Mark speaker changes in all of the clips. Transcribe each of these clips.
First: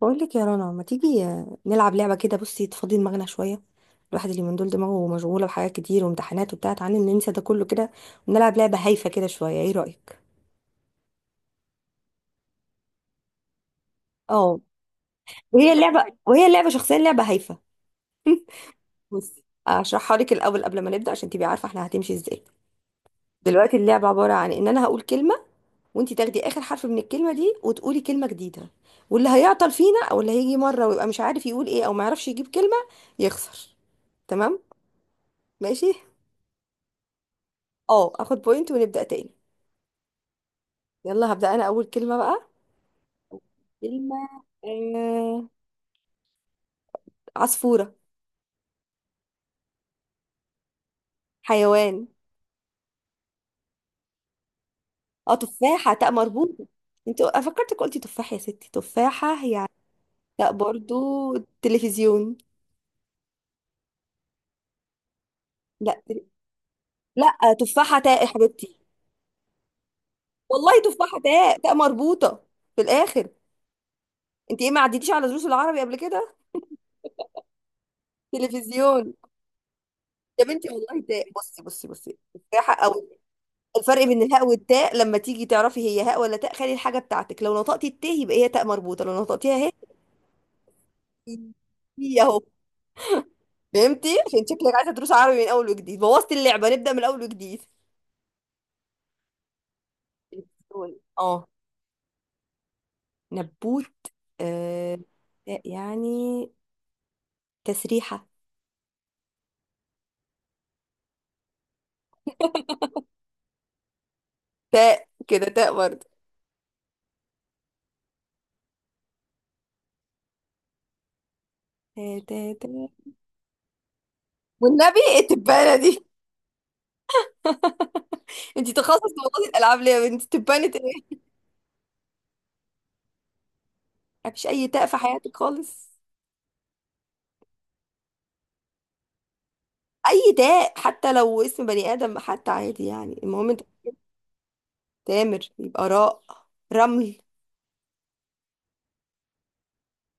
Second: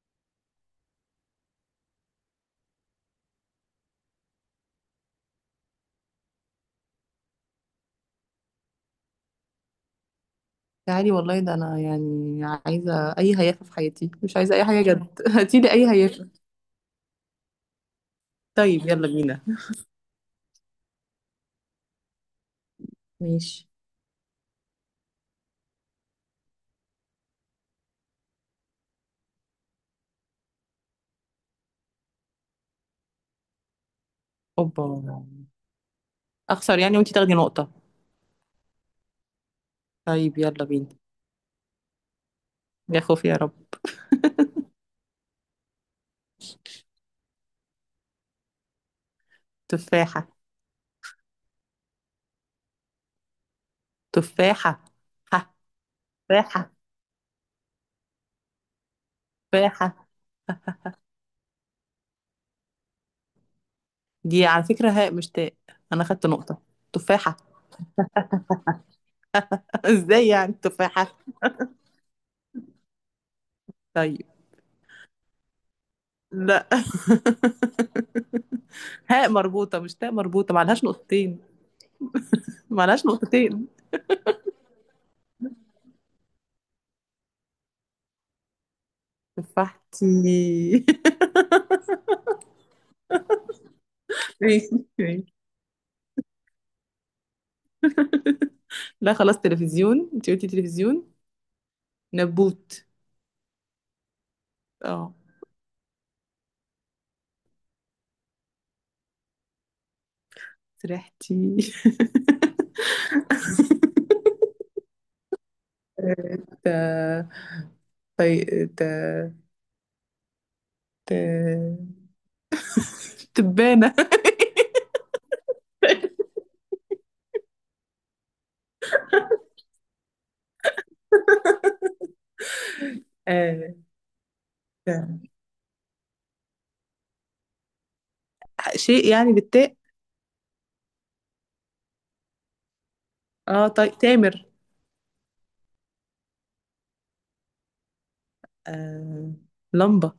Speaker 1: بقول لك يا رنا، ما تيجي نلعب لعبه كده؟ بصي، تفضي دماغنا شويه. الواحد اللي من دول دماغه مشغوله بحاجات كتير وامتحانات وبتاع. تعالى ننسى ده كله كده ونلعب لعبه هايفه كده شويه. ايه رايك؟
Speaker 2: تعالي والله، ده انا عايزه اي هيافه في حياتي، مش عايزه
Speaker 1: اه،
Speaker 2: اي حاجه جد. هاتيلي
Speaker 1: وهي
Speaker 2: اي
Speaker 1: اللعبه،
Speaker 2: هيافه.
Speaker 1: وهي اللعبه شخصيا لعبه هايفه.
Speaker 2: طيب يلا بينا.
Speaker 1: بصي اشرحها لك الاول قبل ما نبدا عشان تبقي عارفه احنا هتمشي ازاي.
Speaker 2: ماشي.
Speaker 1: دلوقتي اللعبه عباره عن ان انا هقول كلمه، وانت تاخدي اخر حرف من الكلمه دي وتقولي كلمه جديده. واللي هيعطل فينا او اللي هيجي مره ويبقى مش عارف يقول ايه او ما يعرفش يجيب كلمه يخسر. تمام؟
Speaker 2: اوبا.
Speaker 1: ماشي.
Speaker 2: اخسر يعني وانتي تاخدي نقطه؟
Speaker 1: اه، اخد بوينت ونبدأ تاني.
Speaker 2: طيب يلا بينا.
Speaker 1: يلا هبدأ انا اول كلمة بقى.
Speaker 2: يا خوفي يا رب.
Speaker 1: كلمة. آه... عصفورة.
Speaker 2: تفاحه.
Speaker 1: حيوان.
Speaker 2: تفاحه.
Speaker 1: اه،
Speaker 2: ح.
Speaker 1: تفاحة تاء مربوطة.
Speaker 2: تفاحه.
Speaker 1: انت فكرتك قلتي تفاح يا ستي. تفاحة هي
Speaker 2: تفاحه.
Speaker 1: تاء برضو. تلفزيون.
Speaker 2: دي على فكره هاء مش تاء.
Speaker 1: لا
Speaker 2: انا خدت
Speaker 1: تل-
Speaker 2: نقطه. تفاحه.
Speaker 1: لا، تفاحة تاء يا حبيبتي.
Speaker 2: ازاي يعني
Speaker 1: والله
Speaker 2: تفاحه؟
Speaker 1: تفاحة تاء، تاء مربوطة في الاخر.
Speaker 2: طيب.
Speaker 1: انت ايه، ما عديتيش على دروس العربي قبل كده؟
Speaker 2: لا.
Speaker 1: تلفزيون
Speaker 2: هاء مربوطه مش تاء
Speaker 1: يا
Speaker 2: مربوطه،
Speaker 1: بنتي،
Speaker 2: معلهاش
Speaker 1: والله تاء.
Speaker 2: نقطتين.
Speaker 1: بصي بصي بصي، تفاحة او
Speaker 2: معلهاش نقطتين.
Speaker 1: الفرق بين الهاء والتاء. لما تيجي تعرفي هي هاء ولا تاء، خلي الحاجة بتاعتك لو نطقتي التاء يبقى هي تاء مربوطة، لو نطقتيها هي
Speaker 2: تفاحتي.
Speaker 1: هي اهو. فهمتي؟ عشان
Speaker 2: ماشي.
Speaker 1: شكلك عايزة دروس
Speaker 2: ماشي.
Speaker 1: عربي من اول وجديد. بوظتي اللعبة، نبدأ من اول وجديد.
Speaker 2: لا خلاص تلفزيون، انت قلتي
Speaker 1: نبتون.
Speaker 2: تلفزيون.
Speaker 1: اه،
Speaker 2: نبوت.
Speaker 1: نبوت. آه
Speaker 2: اه.
Speaker 1: تاء يعني. تسريحة.
Speaker 2: سرحتي.
Speaker 1: تاء كده، تاء برضه.
Speaker 2: ت... طي... ت... ت...
Speaker 1: تاء تاء تاء.
Speaker 2: تبانة.
Speaker 1: والنبي إيه التبانة دي؟ انتي تخصص في موضوع الالعاب ليه يا بنتي؟ تبانة ايه؟
Speaker 2: آه،
Speaker 1: مفيش اي تاء في
Speaker 2: ت-
Speaker 1: حياتك خالص؟
Speaker 2: شيء يعني بالتاء.
Speaker 1: اي داء حتى، لو اسم بني ادم حتى عادي يعني. المهم انت.
Speaker 2: تامر.
Speaker 1: تامر يبقى راء. رمل.
Speaker 2: آه... لمبة.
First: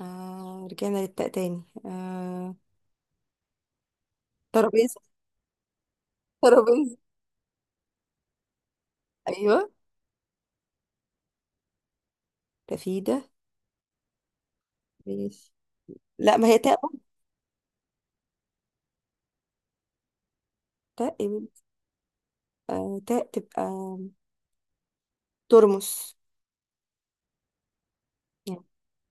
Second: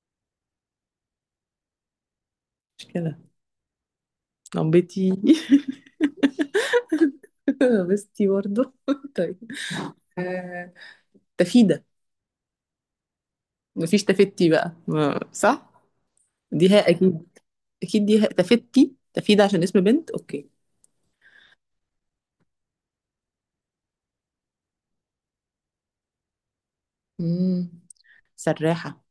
Speaker 1: آه، رجعنا للتاء تاني. آه،
Speaker 2: مش كده.
Speaker 1: ترابيزه.
Speaker 2: لمبتي.
Speaker 1: ترابيزه.
Speaker 2: لبستي برضه. طيب.
Speaker 1: ايوه.
Speaker 2: آه... تفيدة.
Speaker 1: تفيده.
Speaker 2: مفيش تفتي بقى
Speaker 1: ماشي.
Speaker 2: صح.
Speaker 1: لا، ما هي تاء
Speaker 2: ديها
Speaker 1: بقى.
Speaker 2: اكيد. اكيد ديها تفتي تفيدة عشان اسم بنت. اوكي.
Speaker 1: تاء يا بنتي. آه تاء تبقى. ترمس.
Speaker 2: امم.
Speaker 1: يعني
Speaker 2: سراحة.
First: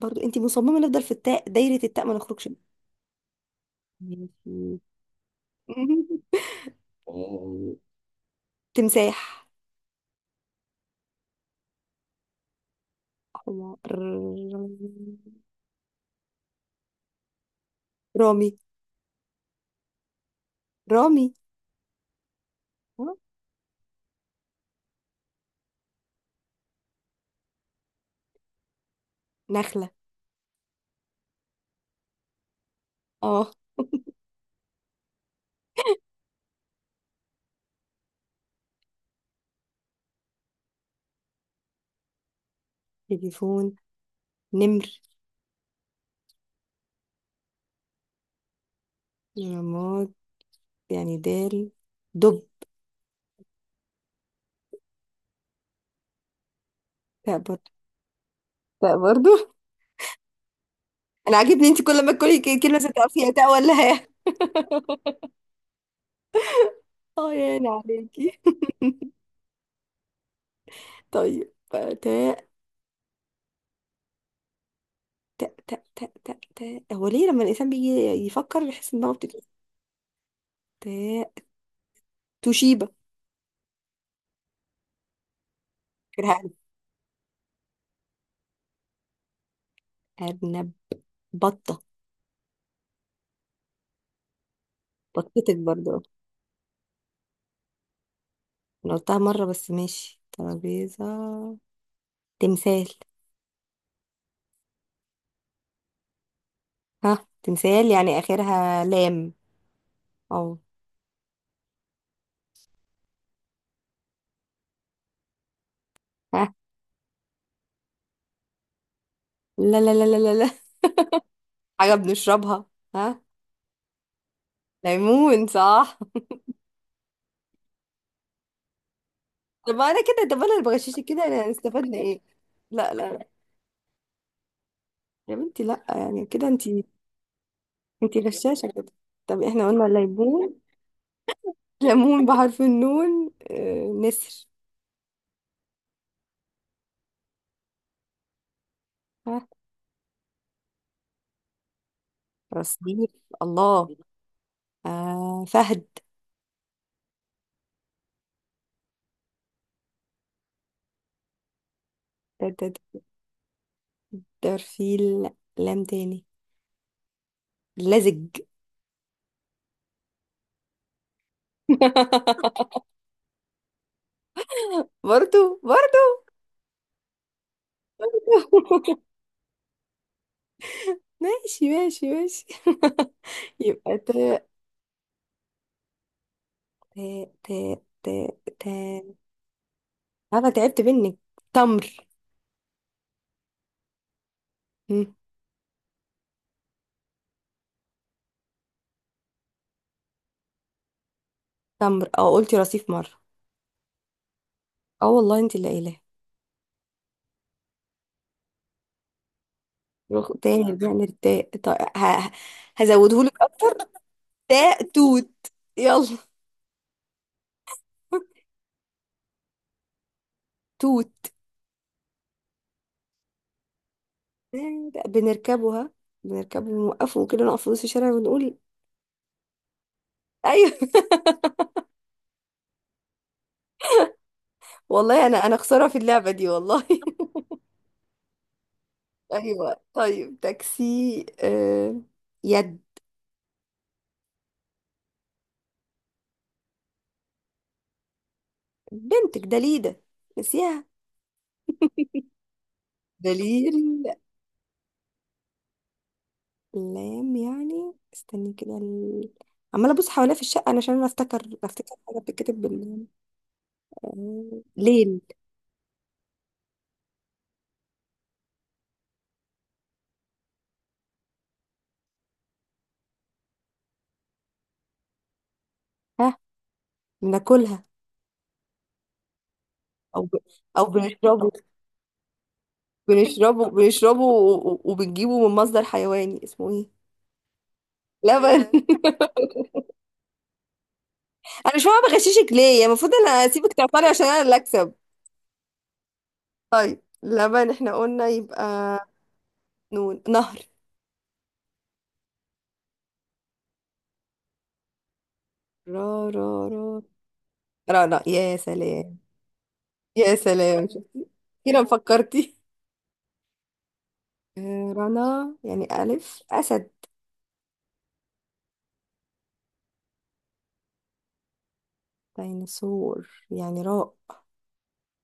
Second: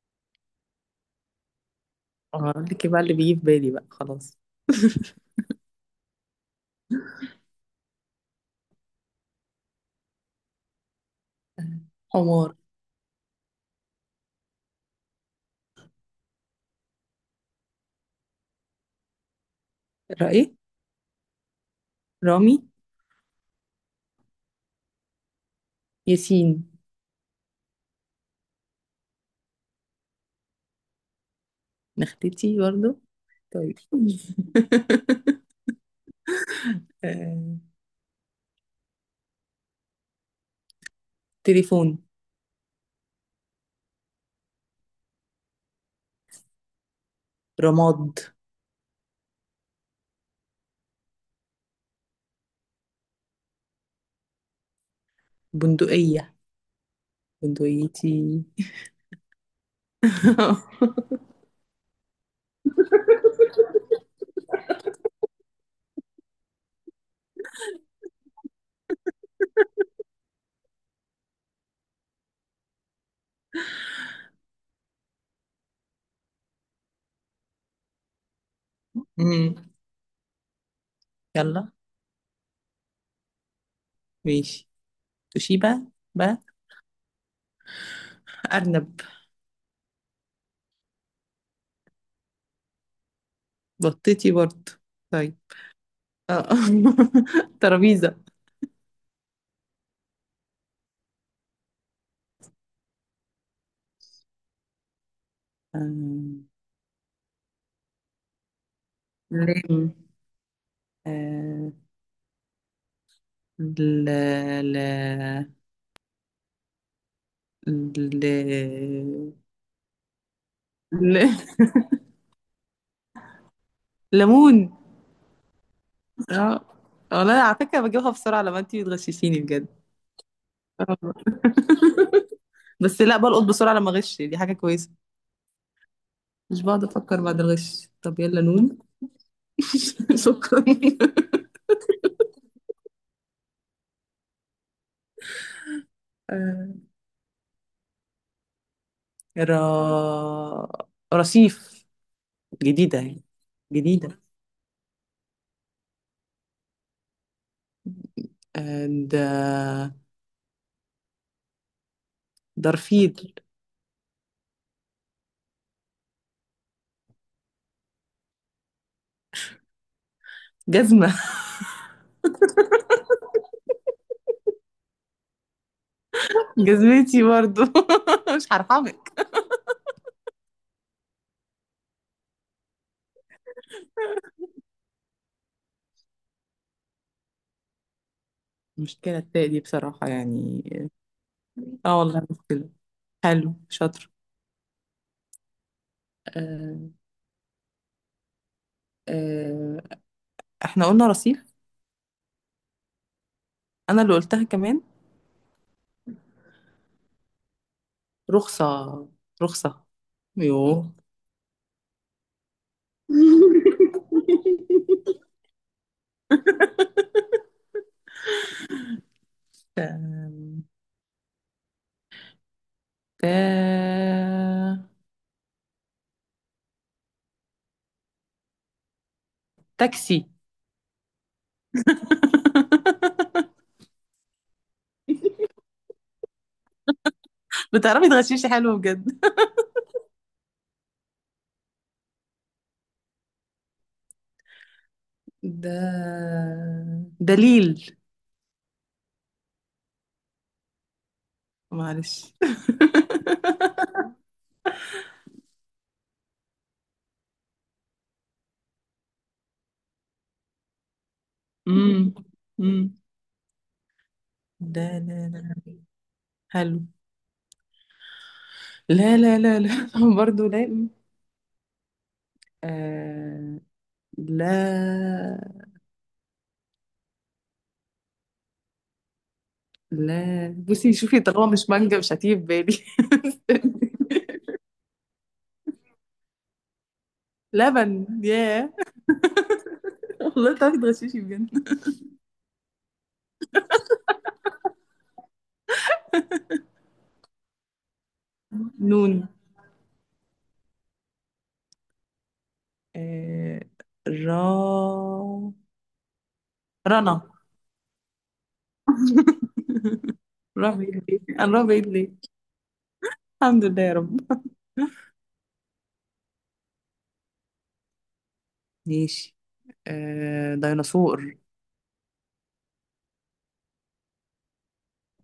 Speaker 1: برضو انت مصممه نفضل في التاء، دايره التاء ما نخرجش منها.
Speaker 2: اقول لك بقى اللي بيجي في بالي بقى خلاص.
Speaker 1: ماشي. تمساح.
Speaker 2: حمار.
Speaker 1: حمار. رامي.
Speaker 2: رأي.
Speaker 1: رامي.
Speaker 2: رامي.
Speaker 1: آه،
Speaker 2: ياسين.
Speaker 1: نخله.
Speaker 2: نختتي برضه.
Speaker 1: اه،
Speaker 2: طيب. آه، تليفون.
Speaker 1: تليفون. نمر.
Speaker 2: رماد.
Speaker 1: رماد يعني دال. دب.
Speaker 2: بندقية.
Speaker 1: تاء برضه.
Speaker 2: بندقيتي.
Speaker 1: تاء برضه. انا عاجبني انت كل ما تقولي كلمه ستبقى فيها تاء ولا هاء. اه يعني عليكي. طيب، تاء تاء تاء تاء تاء تاء. هو ليه لما الانسان بيجي يفكر يحس ان دماغه بتتقفل؟
Speaker 2: مم.
Speaker 1: تاء.
Speaker 2: يلا.
Speaker 1: توشيبا.
Speaker 2: ماشي. توشيبا بقى.
Speaker 1: فاكرها؟
Speaker 2: أرنب.
Speaker 1: أرنب. أرنب. بطه.
Speaker 2: بطتي برضه. طيب.
Speaker 1: بطتك برضه.
Speaker 2: آه. ترابيزة.
Speaker 1: انا قلتها مره، بس ماشي ترابيزه. تمثال.
Speaker 2: آه،
Speaker 1: ها، تمثال يعني اخرها لام.
Speaker 2: ل.
Speaker 1: او
Speaker 2: آه، ل ل ل
Speaker 1: ها؟ لا لا لا لا لا.
Speaker 2: ل.
Speaker 1: حاجة بنشربها. ها؟
Speaker 2: ليمون.
Speaker 1: ليمون، صح.
Speaker 2: اه، والله على فكرة بجيبها بسرعة لما انتي بتغششيني
Speaker 1: طب
Speaker 2: بجد.
Speaker 1: انا كده، طب انا اللي
Speaker 2: آه.
Speaker 1: بغششك كده، انا استفدنا ايه؟ لا
Speaker 2: بس
Speaker 1: لا
Speaker 2: لا،
Speaker 1: لا،
Speaker 2: بلقط بسرعة لما اغش، دي حاجة كويسة.
Speaker 1: يا بنتي، لا يعني كده
Speaker 2: مش بقعد
Speaker 1: انتي.
Speaker 2: افكر بعد الغش. طب
Speaker 1: انتي
Speaker 2: يلا
Speaker 1: غشاشة
Speaker 2: نون.
Speaker 1: كده. طب احنا قلنا ليمون.
Speaker 2: شكرا.
Speaker 1: ليمون بحرف النون. آه، نسر.
Speaker 2: آه،
Speaker 1: ها؟
Speaker 2: را رصيف. جديدة
Speaker 1: رصيف.
Speaker 2: يعني.
Speaker 1: الله.
Speaker 2: جديدة.
Speaker 1: آه، فهد.
Speaker 2: آه، د...
Speaker 1: ده ده ده.
Speaker 2: درفيل.
Speaker 1: ده في لام تاني. لزج.
Speaker 2: جزمة.
Speaker 1: برضو برضو.
Speaker 2: جزمتي برضو. مش هرحمك.
Speaker 1: ماشي ماشي ماشي، يبقى تاء. تاء تاء تاء
Speaker 2: المشكلة التاء دي بصراحة
Speaker 1: عارفه،
Speaker 2: يعني.
Speaker 1: تعبت منك. تمر.
Speaker 2: اه والله مشكلة. حلو شاطر.
Speaker 1: مم.
Speaker 2: آه. آه. احنا قلنا رصيف.
Speaker 1: تمر. اه قلتي رصيف مره.
Speaker 2: انا اللي قلتها كمان.
Speaker 1: اه والله، انت اللي قايلاه.
Speaker 2: رخصة. رخصة.
Speaker 1: روح تاني
Speaker 2: يوه.
Speaker 1: بنعمل التاء، طيب هزوده لك اكتر. تاء، توت. يلا.
Speaker 2: آم،
Speaker 1: توت.
Speaker 2: تا...
Speaker 1: بنركبها. بنركبه ونوقفه وكده، نقف في نص الشارع ونقول.
Speaker 2: تاكسي.
Speaker 1: ايوه. والله انا خساره في اللعبه دي والله.
Speaker 2: بتعرفي تغششي حلو بجد.
Speaker 1: ايوه طيب تاكسي. يد.
Speaker 2: ده. دليل.
Speaker 1: بنتك دليده، نسيها.
Speaker 2: معلش.
Speaker 1: دليل. لام يعني. استني كده. عمالة ابص حواليا في الشقة علشان انا افتكر، افتكر
Speaker 2: امم
Speaker 1: حاجة بتتكتب
Speaker 2: امم.
Speaker 1: بال. آه،
Speaker 2: لا
Speaker 1: ليل.
Speaker 2: لا لا. حلو. لا لا لا لا. برضه لا. آه. لا.
Speaker 1: ها؟ بناكلها. او
Speaker 2: لا،
Speaker 1: او
Speaker 2: بصي شوفي، طالما
Speaker 1: بنشربه.
Speaker 2: مش مانجا مش هتيجي في بالي.
Speaker 1: بنشربه. بنشربه وبنجيبه من مصدر حيواني اسمه ايه؟
Speaker 2: لبن.
Speaker 1: لبن.
Speaker 2: ياه. والله تعرفي تغششي بجد.
Speaker 1: انا مش فاهمة بغششك ليه يعني، المفروض انا اسيبك تعطلي عشان انا اللي اكسب. لبن احنا قلنا، يبقى
Speaker 2: نون.
Speaker 1: نون، نهر.
Speaker 2: آه را
Speaker 1: را را را.
Speaker 2: رنا.
Speaker 1: را لا، يا سلام. يا
Speaker 2: را
Speaker 1: سلام،
Speaker 2: بعيد ليه؟
Speaker 1: شفتي
Speaker 2: انا را
Speaker 1: كده
Speaker 2: بعيد ليه؟
Speaker 1: فكرتي.
Speaker 2: الحمد لله يا رب.
Speaker 1: آه، رنا يعني ألف. أسد.
Speaker 2: ماشي. آه ديناصور.
Speaker 1: ديناصور يعني راء.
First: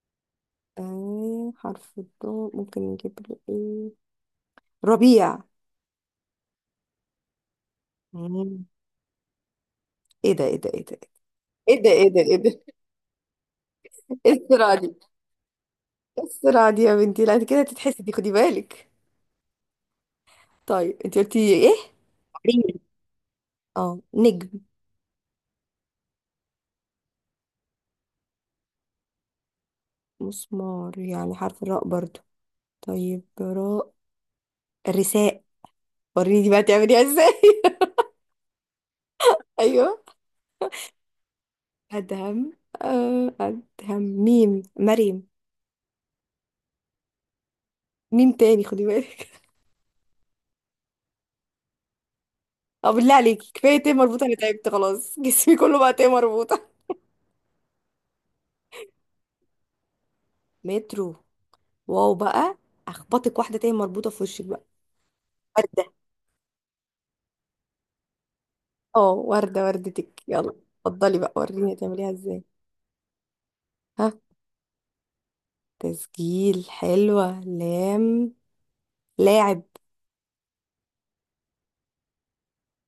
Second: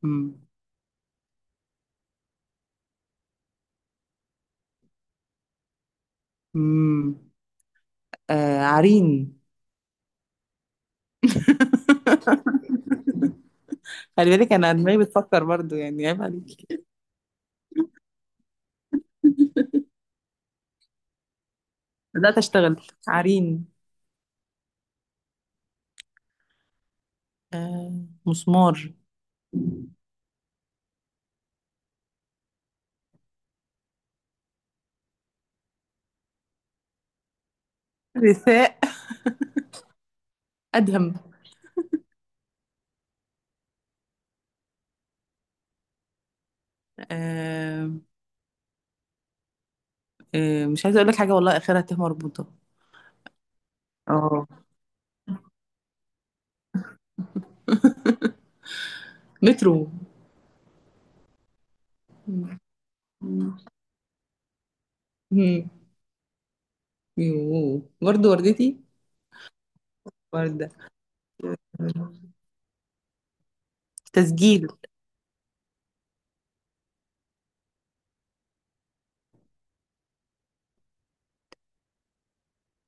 Speaker 2: مم.
Speaker 1: آه، حرف الضاد ممكن نجيب له إيه؟ ربيع.
Speaker 2: مم. آه
Speaker 1: مم.
Speaker 2: عرين.
Speaker 1: إيه ده إيه ده إيه ده؟ إيه ده إيه ده إيه ده؟ إيه
Speaker 2: خلي بالك، انا
Speaker 1: السرعة دي؟
Speaker 2: دماغي بتفكر برضو، يعني عيب
Speaker 1: إيه
Speaker 2: عليكي.
Speaker 1: السرعة دي يا بنتي؟ لا أنت كده تتحسدي، خدي بالك. طيب أنت قلتي إيه؟
Speaker 2: بدأت
Speaker 1: عرين.
Speaker 2: اشتغل. عرين.
Speaker 1: أه، نجم.
Speaker 2: آه مسمار.
Speaker 1: مسمار يعني حرف الراء برضو. طيب، راء. رساء. وريني بقى تعمليها إزاي.
Speaker 2: رثاء.
Speaker 1: أيوه.
Speaker 2: ادهم.
Speaker 1: أدهم. آه، أدهم ميم، مريم.
Speaker 2: آه.
Speaker 1: مين تاني، خدي بالك.
Speaker 2: آه، مش عايزه اقول لك حاجه والله اخرها ت مربوطه.
Speaker 1: اه، بالله عليكي كفايه تيه مربوطه، انا
Speaker 2: اه.
Speaker 1: تعبت خلاص. جسمي كله بقى تيه مربوطه.
Speaker 2: مترو.
Speaker 1: مترو. واو بقى. اخبطك واحده تيه مربوطه في وشك بقى.
Speaker 2: مم.
Speaker 1: ورده.
Speaker 2: يوه. برضو وردتي.
Speaker 1: اه، ورده، وردتك. يلا
Speaker 2: ورده.
Speaker 1: اتفضلي بقى، وريني هتعمليها ازاي. ها؟
Speaker 2: تسجيل.
Speaker 1: تسجيل. حلوه، لام. لاعب.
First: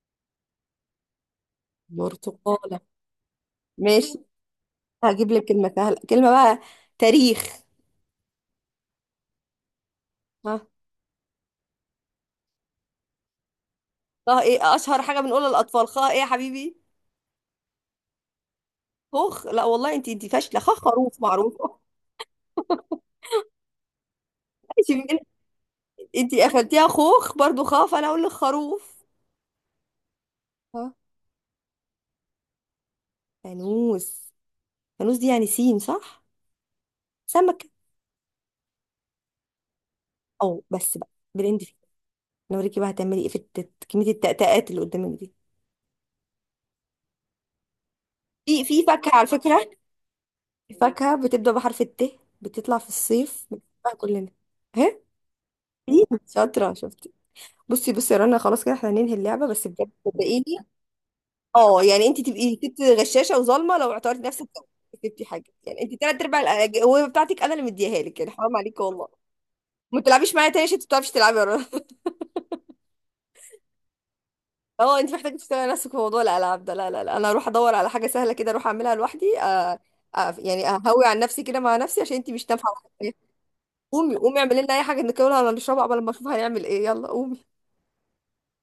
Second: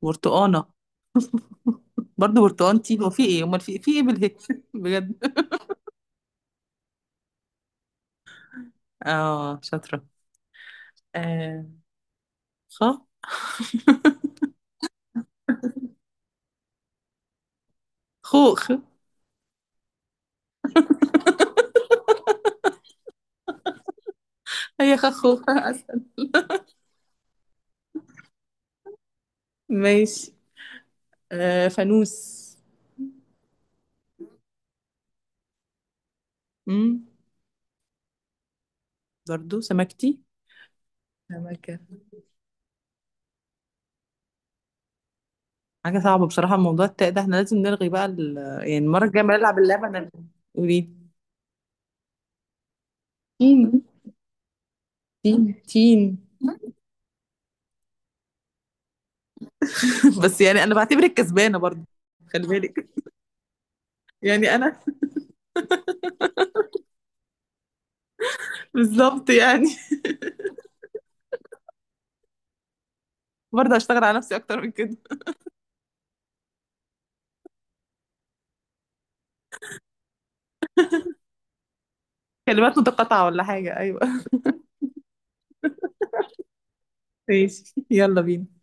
Speaker 2: برتقانه. برضو
Speaker 1: برتقاله.
Speaker 2: برتقانتي. هو في ايه امال، في في ايه
Speaker 1: ماشي،
Speaker 2: بالهي؟ بجد.
Speaker 1: هجيب لك كلمه سهله. كلمه بقى. تاريخ.
Speaker 2: اه شاطره.
Speaker 1: ها؟
Speaker 2: آه. خ.
Speaker 1: خا ايه اشهر حاجه بنقولها للاطفال؟ خا ايه يا حبيبي؟
Speaker 2: خوخ.
Speaker 1: خوخ. لا والله، انت انت فاشله. خا خروف معروفه.
Speaker 2: هي خ
Speaker 1: ماشي.
Speaker 2: خوخ.
Speaker 1: انتي قفلتيها خوخ برضو، خاف انا اقول لك خروف.
Speaker 2: ماشي.
Speaker 1: ها؟
Speaker 2: آه فانوس.
Speaker 1: فانوس. فانوس دي يعني سين، صح.
Speaker 2: امم.
Speaker 1: سمكة.
Speaker 2: برضو سمكتي.
Speaker 1: او بس بقى بالهند فيه.
Speaker 2: سمكة.
Speaker 1: انا اوريكي بقى هتعملي ايه في كمية التأتأات اللي قدامك دي.
Speaker 2: حاجة صعبة بصراحة موضوع التاء ده، احنا لازم نلغي بقى ال...
Speaker 1: في
Speaker 2: يعني
Speaker 1: في
Speaker 2: المرة
Speaker 1: فاكهة
Speaker 2: الجاية
Speaker 1: على
Speaker 2: ما نلعب
Speaker 1: فكرة.
Speaker 2: اللعبة انا. قولي.
Speaker 1: فاكهة بتبدأ بحرف الت، بتطلع في الصيف
Speaker 2: تين.
Speaker 1: بنحبها كلنا. ها؟
Speaker 2: تين تين.
Speaker 1: إيه؟ شاطرة، شفتي. بصي بصي يا رنا، خلاص كده احنا هننهي اللعبة، بس بجد
Speaker 2: بس
Speaker 1: صدقيني.
Speaker 2: يعني انا بعتبرك كسبانة برضو.
Speaker 1: اه يعني انت
Speaker 2: خلي
Speaker 1: تبقي ست
Speaker 2: بالك.
Speaker 1: غشاشة وظالمة لو اعتبرتي نفسك
Speaker 2: يعني انا.
Speaker 1: كسبتي حاجة. يعني انت تلات ارباع الأجوبة بتاعتك انا اللي مديها لك يعني، حرام عليك والله.
Speaker 2: بالظبط يعني.
Speaker 1: ما تلعبيش معايا تاني عشان انت ما بتعرفيش تلعبي يا رنا.
Speaker 2: برضه هشتغل على نفسي اكتر من كده.
Speaker 1: اه، انت محتاجه تشتغلي نفسك في موضوع الالعاب ده. لا لا لا، انا اروح ادور على حاجه سهله كده، اروح اعملها لوحدي. آه، آه يعني اهوي عن نفسي كده، مع نفسي، عشان انت مش نافعه
Speaker 2: كلمات
Speaker 1: معايا.
Speaker 2: متقاطعة ولا حاجة؟ ايوه.
Speaker 1: قومي قومي، اعملي لنا اي حاجه ناكلها ولا نشربها قبل ما اشوف هنعمل ايه. يلا قومي.
Speaker 2: ماشي يلا بينا.